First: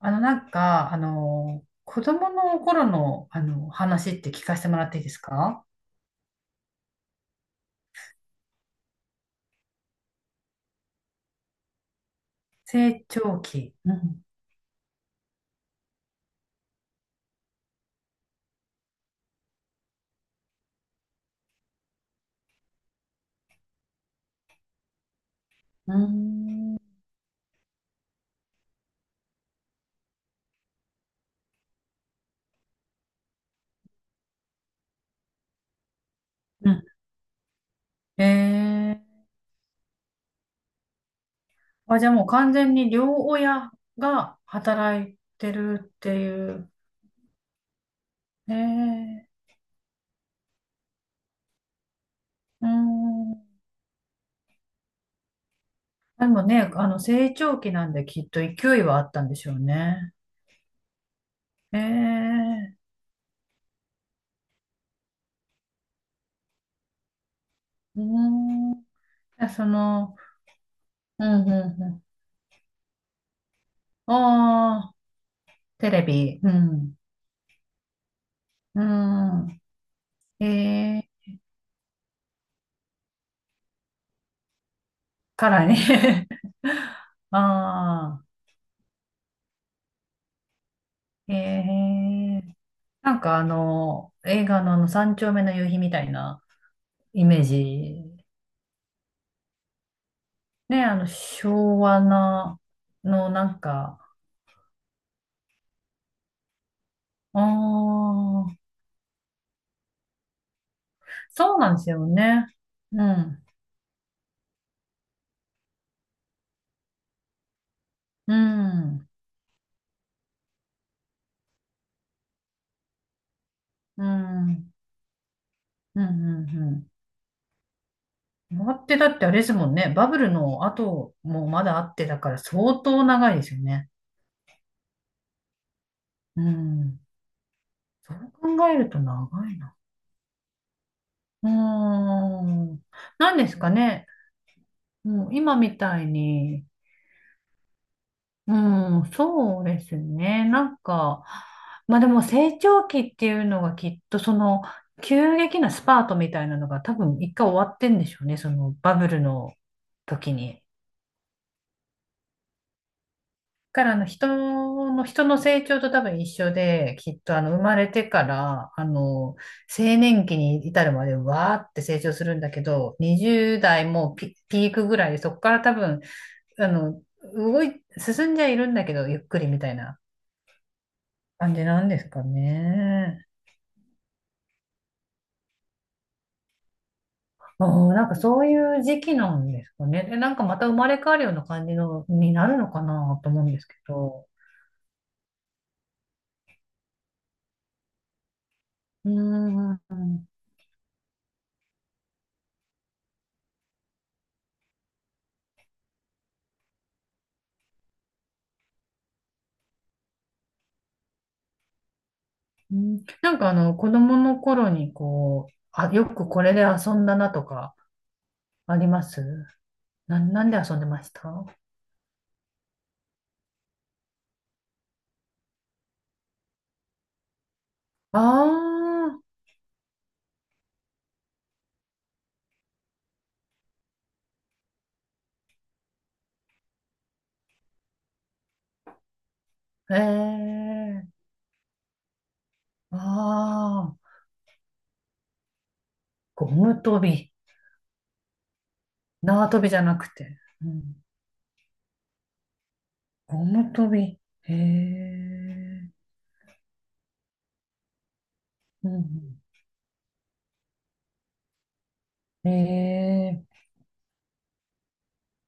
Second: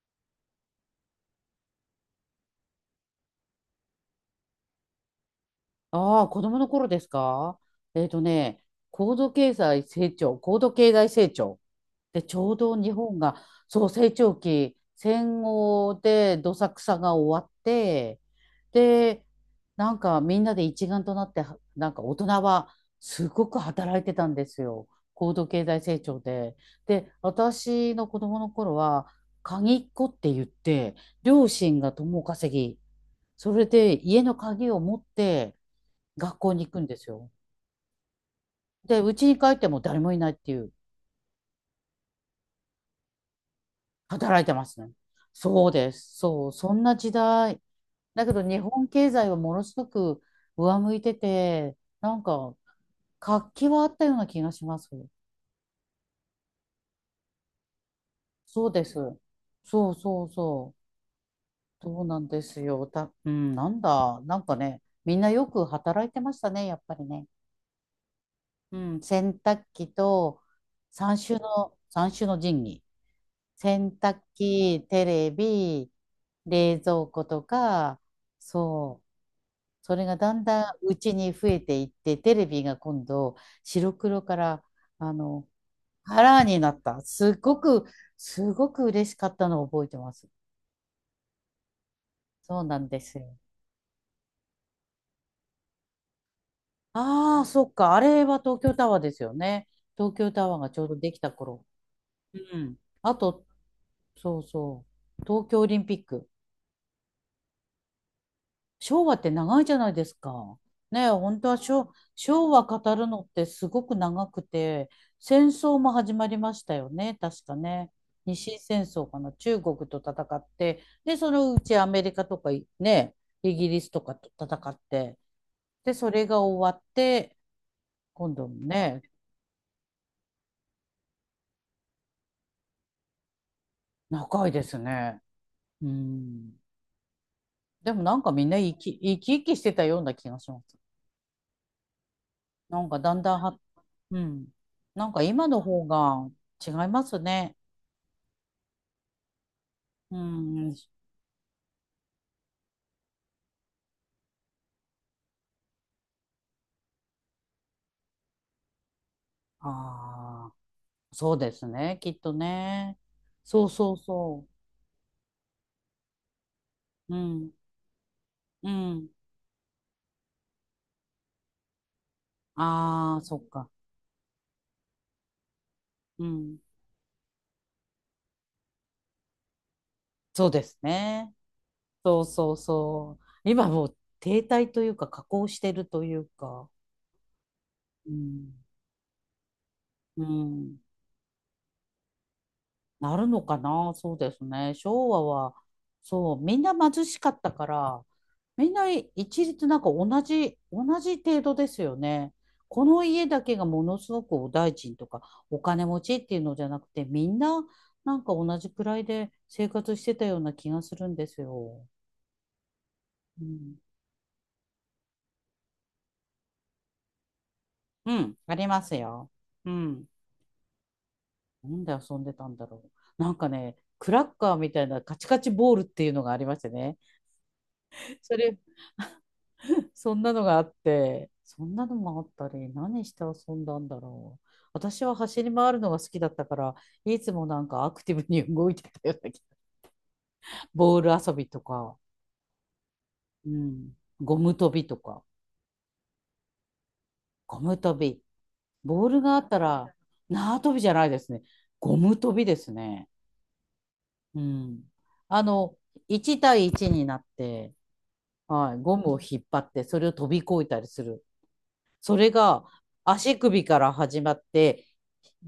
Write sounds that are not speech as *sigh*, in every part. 子供の頃の、話って聞かせてもらっていいですか？ああ、子供の頃ですか。えっとね、高度経済成長、で、ちょうど日成本が、長期。そう、う成ん。長期、戦後でどさくさが終わって、で、なんかみんなで一丸となって、はなんか大人はすごく働いてたんですよ。高度経済う成ー長で。ん。で、私の子供の頃は、鍵っ子って言って、両親が共稼ぎ、それで家の鍵を持って、学校にう行くん。んですよ。で、うえちに帰っても誰もいないっていう、あ、じゃあもう完全に両親が働いてますね。働いてそうるでってす。そいう、う。そんな時代。だけどえ日本経ー、済はものすごく上向いてて、なんかうーん。活気はあったような気がします。でもね、成長期なんできっとそう勢いです。はあったんでしょうそうね。そうそう。えそうなんですー、よ。た、うん、なんだ。なんかね、みんなよく働いてましたね、やっぱりね。うーん。うん、洗じゃ濯そ機の、とうん、うん、う三種の神器。洗ん。濯機、ああ、テレテビ、レビ。う冷ん。蔵庫とか、うそう、ん。それがだんだんうえちーに増えていって、テレビが今度、白黒から、あの、からカね。 ラーになった。*laughs* あすごく嬉しかったのを覚えてます。あ、へえ。そうなんですよ。映画の三丁目の夕日みたいなイメあーあ、そっか。あジ。れは東京タワーですよね。東京タワーがちね、ょうどできた頃。昭和うな、ん。あのなと、んか、そうそう。東京オリンピック。ああ、昭和って長いじゃないですか。ねえ、本当はそうなんですよね。昭和語うるのっん、てすごく長くて、戦争も始まりましたよね、確かね。う日清戦ん、争かな、中国と戦って、で、そのうちアメリカとかいね、イギリスとうん、かとう戦ん、って、で、うん、そうれが終わっん。て、今度も終わってね、だってあれですもんね。バブルの後もまだあってだから相当長いですよね。長いですね。ううん。ん。でもそなんうかみんな考えると生き長生きいしてな。たような気がします。うーなん。んかだんだ何んですは、かね。うん。なんかもう今今のみ方たいがに。違いますね。うん、そうですうね。なん。んか、まあでも成長期っていうのがきっとその急激なスパートみたいなのが多分一回終わってんでしょうね。そのバブルの時ああ、に。そうですね。きっとね。そうだからそう人その、人の成長と多分一緒で、きう。うっとあのん。生まれてかうら、ん。青年期に至るまでわーって成長するんだけど、ああ、そっ20か。代もピークぐらいで、そこから多分うん。あの、進んじゃいるんだけど、ゆっくりみたいなそうですね。感じなんですそかうそうそう。ね。今もう停滞というか、下降してるというか。ああ、なんうかそうん。いう時期なんですかね。で、うなんかまた生ん。まれ変わるような感じのになるのかななると思のうんかですけな、そうど。ですね。昭和は、そう、みんな貧しかったから、みんなうー一律ん。なんか同うじ、同じ程度ですよね。この家だけがものすごくお大臣とかお金持ちっていうのじゃなくて、みんななんか同じくらいで生活してたような気がするんですよ。ん、なんうかん、子供の頃にこう、あ、よくこれで遊んだなとか、うん、ありあまりすますよ。うん。な、なんで遊んでましたあ、なんで遊んでたんだろう。なんかね、クラッカーみたいなカチカチボールっていうのがありましてね。あそれそんなのがあって、そんなのもあったり、何して遊んだんだろう。私は走り回るのが好きだったから、いつもなんかアクティブに動いてたような気が。ー、ボーえルえ、遊びとか、あうん、あ、ゴム跳びとか、ゴム跳び、ゴム跳び。ボールがあっ縄た跳びじゃら、なくて。縄う跳びじゃん、ないですね。ゴム跳びですね。ゴム跳び。へうん。あの、え。1対1になって、はい、うんゴうムを引っ張って、それを飛び越えたりする。それん。へが足え。首から始まって、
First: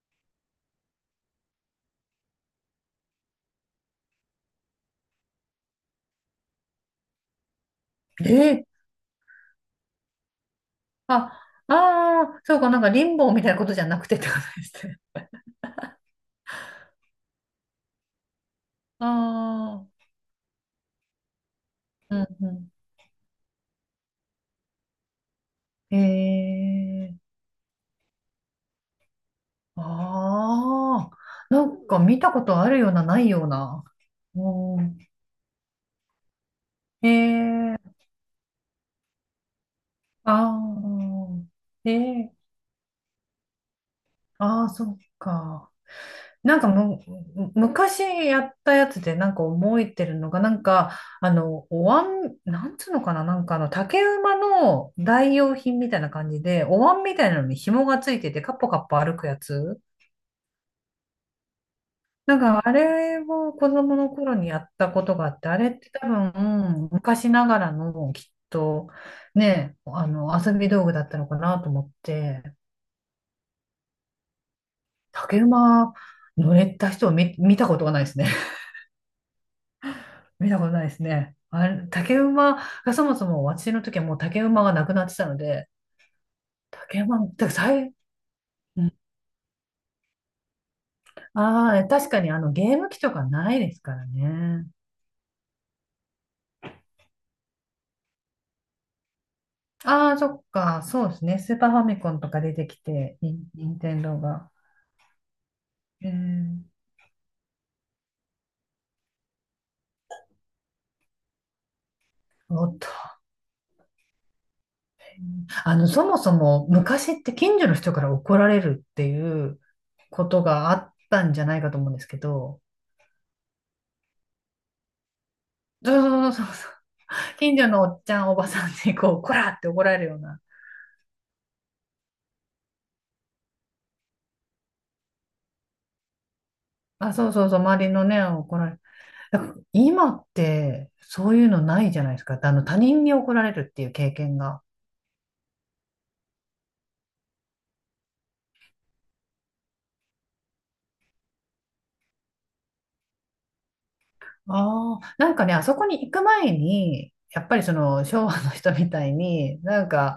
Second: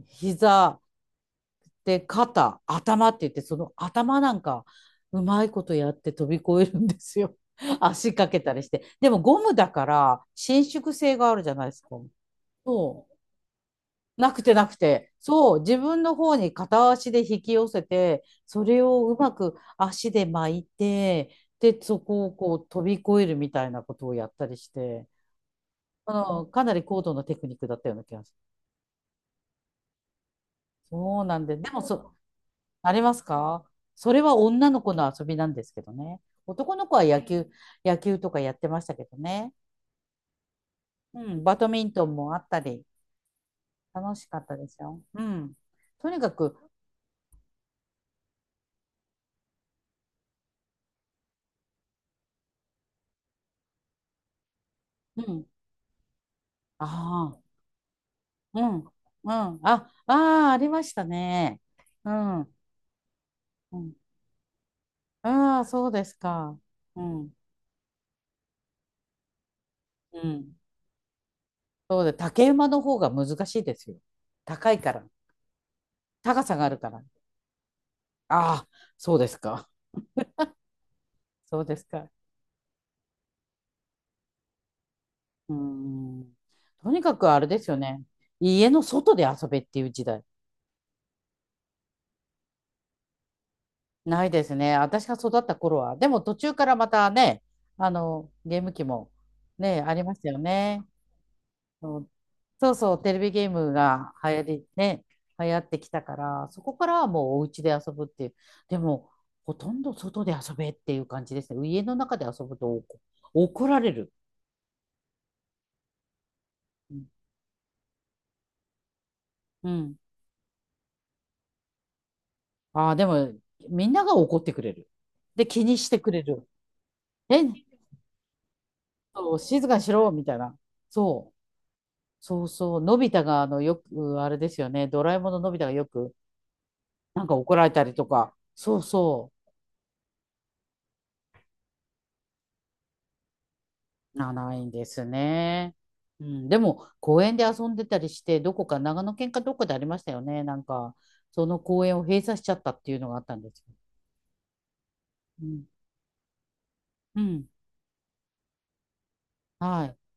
膝、で、肩、頭って言って、その頭なんか、うまいことやって飛び越えるんですよ。*laughs* 足かけたりえ、して。でもゴムだから、伸縮性があるじゃないであ、すか。ああ、そうか、なんかリそう。ンボーみたいなことじゃなくてってなことくてなくですね。て。そう。自分の方に片足で引き寄せて、それ *laughs* をあうまくあ、足で巻いて、で、そうんこをこうう飛び越えるみたいなことをやったりして、ん。あのかなり高へ度え。なテクニックだったような気がする。ああ、そうなんで、なでもんかそ、見たことあるよあうりな、まなすいようか。な。それは女のう子ん。の遊びなんですけどね。男の子はへ野球、え。野球とかやってましたけどね。あうん、あ、バドミンえトンえ。もあったり、楽しかったあであ、すそっよ。うん。か。とにかく、なんかむ、昔やったやつでなんか覚えてるのが、なんか、お椀、なんつうのかな、なんか竹馬のう代ん。用品みたいな感じで、おあ椀みたいあ、なのに紐がついてて、カッうポん、カうッん。ポ歩くやあ、つ。ああ、ありましたね。うなんん。か、あれを子うん、供の頃にやったことがあって、あああ、れっそうてで多すか。分、う昔ん。ながらの、きっと、ね、う遊ん。び道具だったのかなと思っそうで、て、竹馬の方が難しいですよ。高いから。竹馬高乗さがれあるかたら。人を見たことがないですね。ああ、そうですか。見たことないですね。そうあですれ、か。竹馬がそもそも私の時はもう竹馬がなくなってたのうーで、ん。とに竹か馬、くあてれかですよ最、ね。家の外で遊べっていう時代。ああー、確かにあのゲーム機とかないですからないですね。ね。私が育った頃は。でも途中からまたね、あの、ゲーム機もね、ありあまあ、しそたよっか、ね。そうですね。スーパーファそミうコンとか出てそうきそう、テて、レビゲーニムンテンがドー流行が。り、ね、流行ってきたえから、ー、そこからはもうお家で遊ぶっていう。でも、ほとんど外で遊べっていう感じですね。家の中で遊ぶおとっと。怒られる。そもそもうん。昔って近所の人から怒られるっていううん、ことがあったんじゃないかと思うんですけど、ああ、でも、みんなが怒ってくれる。で、気にしてくれそうそうる。そうそう。え、近所のおっちゃん、おばさんにこう、こそうらっ静てかに怒しられるろようみたいな、な。そう。そうそう。のび太が、あの、よく、あれですよね。ドラえもんののび太がよく、あ、なんそうかそう怒そう、られた周りりのとね、か。怒られそる。うそだから今って、そういうのないじゃないですか。他人に怒られるっていう経う。な、験なが。いんですね。うん。でも、公園で遊んでたりして、どこか、長野県かどこでありましたよね。なんか、その公園を閉鎖しちゃったっていうのがあったんですよ。ああ、なんかうね、あん。そこに行く前に、うやん。っぱりその昭和の人みたいに、なはんい。か、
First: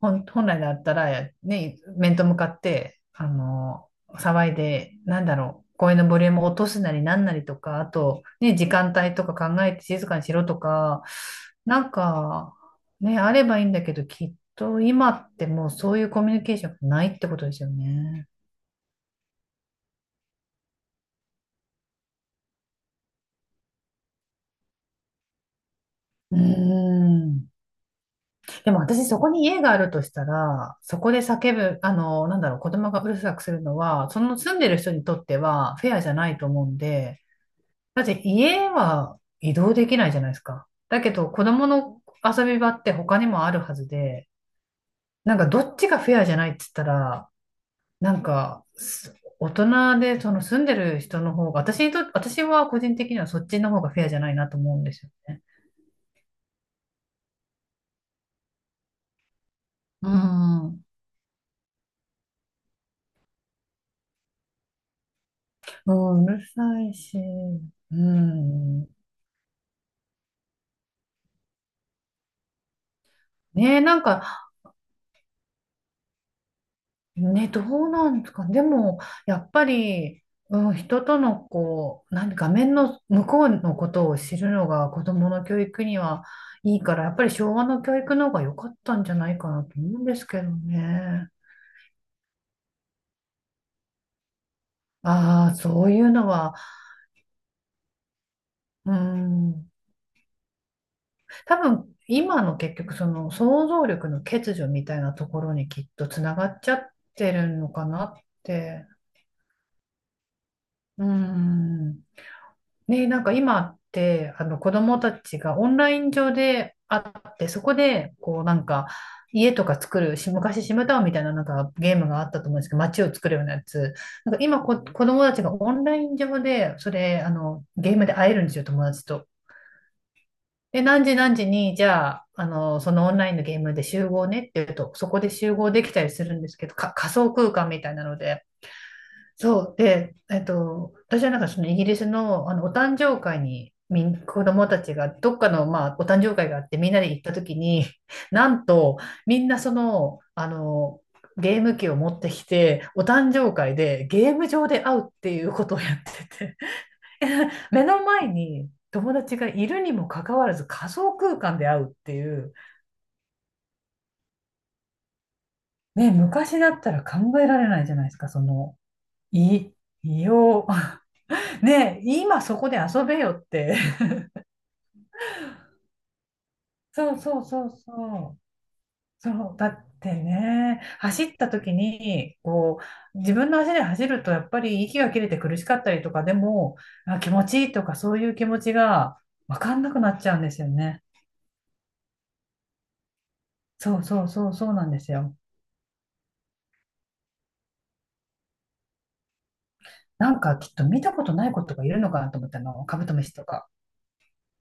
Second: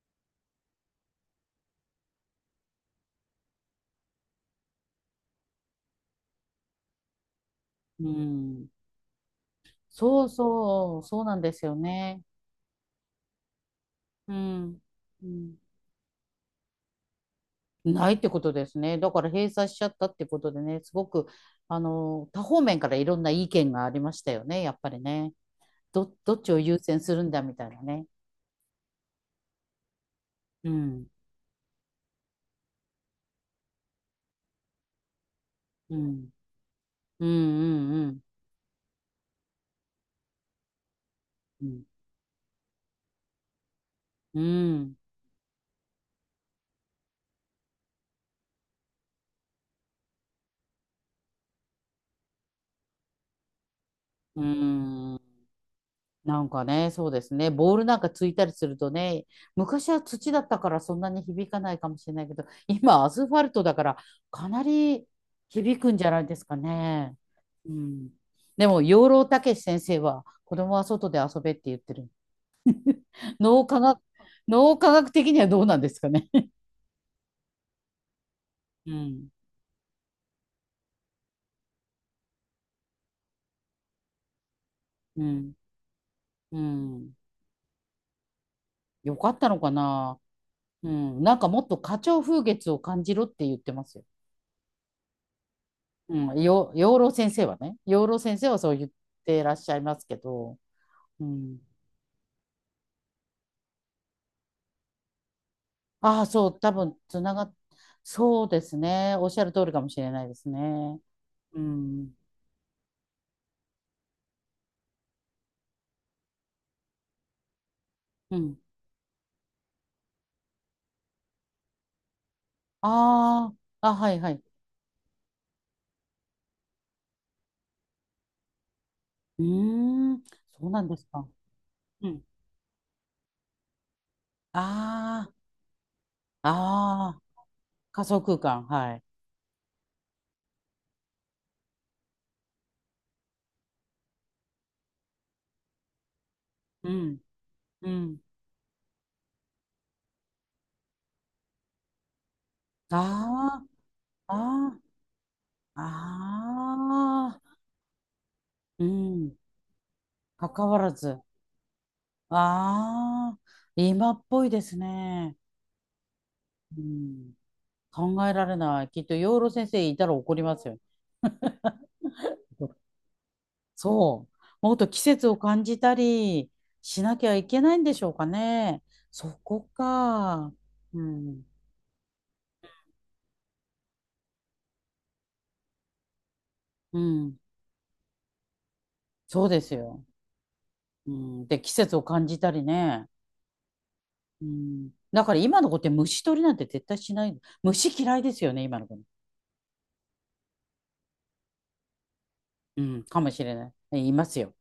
本来だったら、ね、面と向かって、騒いで、なんだろう、声のボリュームを落とすなりなんなりとか、あうと、ね、ん。時間帯とか考えて静かにそうしろとそか、う。そうなんですよなんね。か、ね、あればいいんだけど、きうっとん。今うってんもうそういうコミュニケーションがないってことですよないってね。ことですね。だから閉鎖しちゃったってことでね、すごく、あの、多方面からいろんな意見がありましたよね、やっぱりね。ど、どうーっちを優先するんだん。みたいなね。でも私そこに家があるとしたうら、そん、こで叫ぶ、なんだろう、子供がうるさくするのは、その住んでる人にとってはフェうアじゃなん、いと思うんで、うん、だっうん、て家は移動できないじゃないですか。だけど子う供ん、の遊び場って他にもあるはずで、うん、なんかどっちがフェアじゃないって言ったら、なんか大人でその住んでる人の方が、私にと、私は個人的にはそっちの方がフェアじゃないうなと思うんですよん、うん。ね。なんかね、そうですね。ボールなんかついたりするとね、昔はう土だったからん。そんなに響かないかもしれないけど、今アスファルトだからかなり響くうんじゃなん、いうでするかさいね。し、ううん。でも、ん。養老孟司先生は子供は外で遊べって言ってる。脳ね科え、な学、んか、脳科学的にはどうなんですかね。ね、どうなんですかね。でうも、ん、やっぱり、うん、人との、こう、画面の向こうのことを知るのが子う供のん、教育にはういいから、やん。っぱり昭和の教育の方が良かったんじゃよかなっいたかのなかと思うんでな。すけどうん。ね。なんかもっと花鳥風月を感じろって言ってますよ。ああ、そういうのうん、は、養老先生はね、養老先生はそう言っうてらっしん、ゃいますけど、う多ん。分、今の結局、その想像力の欠如みたいなところにきっとつああ、ながそう、っち多ゃっ分つてながるっ、のかなっそうですて。ね。おっしゃる通りかもしれないですね。ううん、ん。ね、なんか今って、あの子供たちがオンライン上で会って、そこで、うこうなん。んか、家とか作る、し昔シムタウンみたいななんかゲームがあったと思うんですけど、街を作るようあなやあ、あ、つ。はいはなんかい。今子供たちがオンライン上で、それ、ゲームで会えるんですよ、友達と。うーん、そうで、なんで何す時か。何時に、じうゃん。あ、そのオンラインのゲームで集合ねって言うと、そこであ集合できたりするんであ、すけど、仮ああ、想空間みたいな仮の想空で。間、はい。そう。で、えっと、私はなんかそのイギリスの、お誕生会に子供たちがどっかの、まあ、お誕生会があってみうんなでん、行った時に、うん。*laughs* なんとみんなその、ゲーム機を持ってきて、お誕生あ会でゲーム上あ、で会うっていうこあとをやっあ、てて、ああ、*laughs* 目の前にう友ん。達がいるにもかかわらず関わ仮ら想ず。空間で会うっていう、ああ、今っぽいですね。ね、昔だうったらん、考えられないじゃないです考か、えそられの、ない。きっと養老先い、生いたら異怒りま様。すよ。ねえ、今そこで遊べよって。そう。もっと季節を感じたり *laughs* しそなうきゃそういけそうないんでしょうかそう。ね。そそう、こだってか。ね、う走っん。た時に、こう、自分の足で走ると、やっぱり息が切れて苦しかったりとか、でも、うあ、気ん。持ちいいとか、そういう気持ちがそうで分すかんなくよ。なっちゃうんですよね。うん。で、季節を感じたりね。そうそううそう、そうなん。んですだかよ。ら今の子って虫取りなんて絶対しない。虫嫌いですよね、今の子。なんか、きっと見たことない子とかいるのかなと思ったうの、カん。ブトかムもシしとれなか。い。いますよ。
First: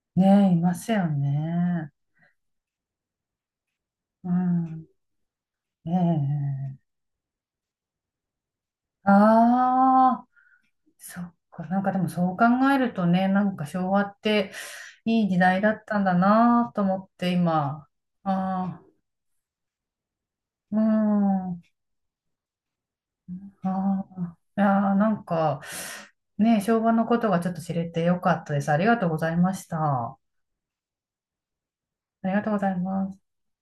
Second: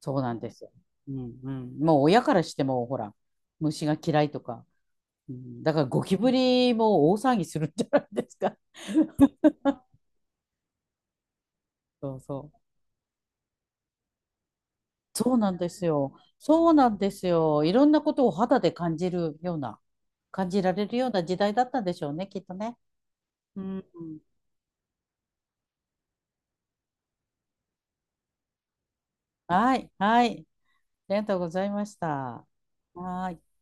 そうなんねでえ、いすよ。ますようんうん。ね。もう親からしても、ほら、虫が嫌いうとか。ん。うん、だからえゴキブリえ。も大騒ぎするんじゃないですか。*laughs* あ、そっか。なんかでもそうそう考そう。えるとね、なんか昭和っていいそう時なん代でだっすたんだよ。そなうとなん思っですてよ。いろ今。んなことを肌であ感じるような、感じらあ、うん。れるような時代あだったんでしょうね、きっとね。うん。あ。いやーなんか、ね、昭和のことがちょっと知れてよかったです。ありがとうございましはい、た。はい。ありがとうございました。ありがはとうございます。ーい。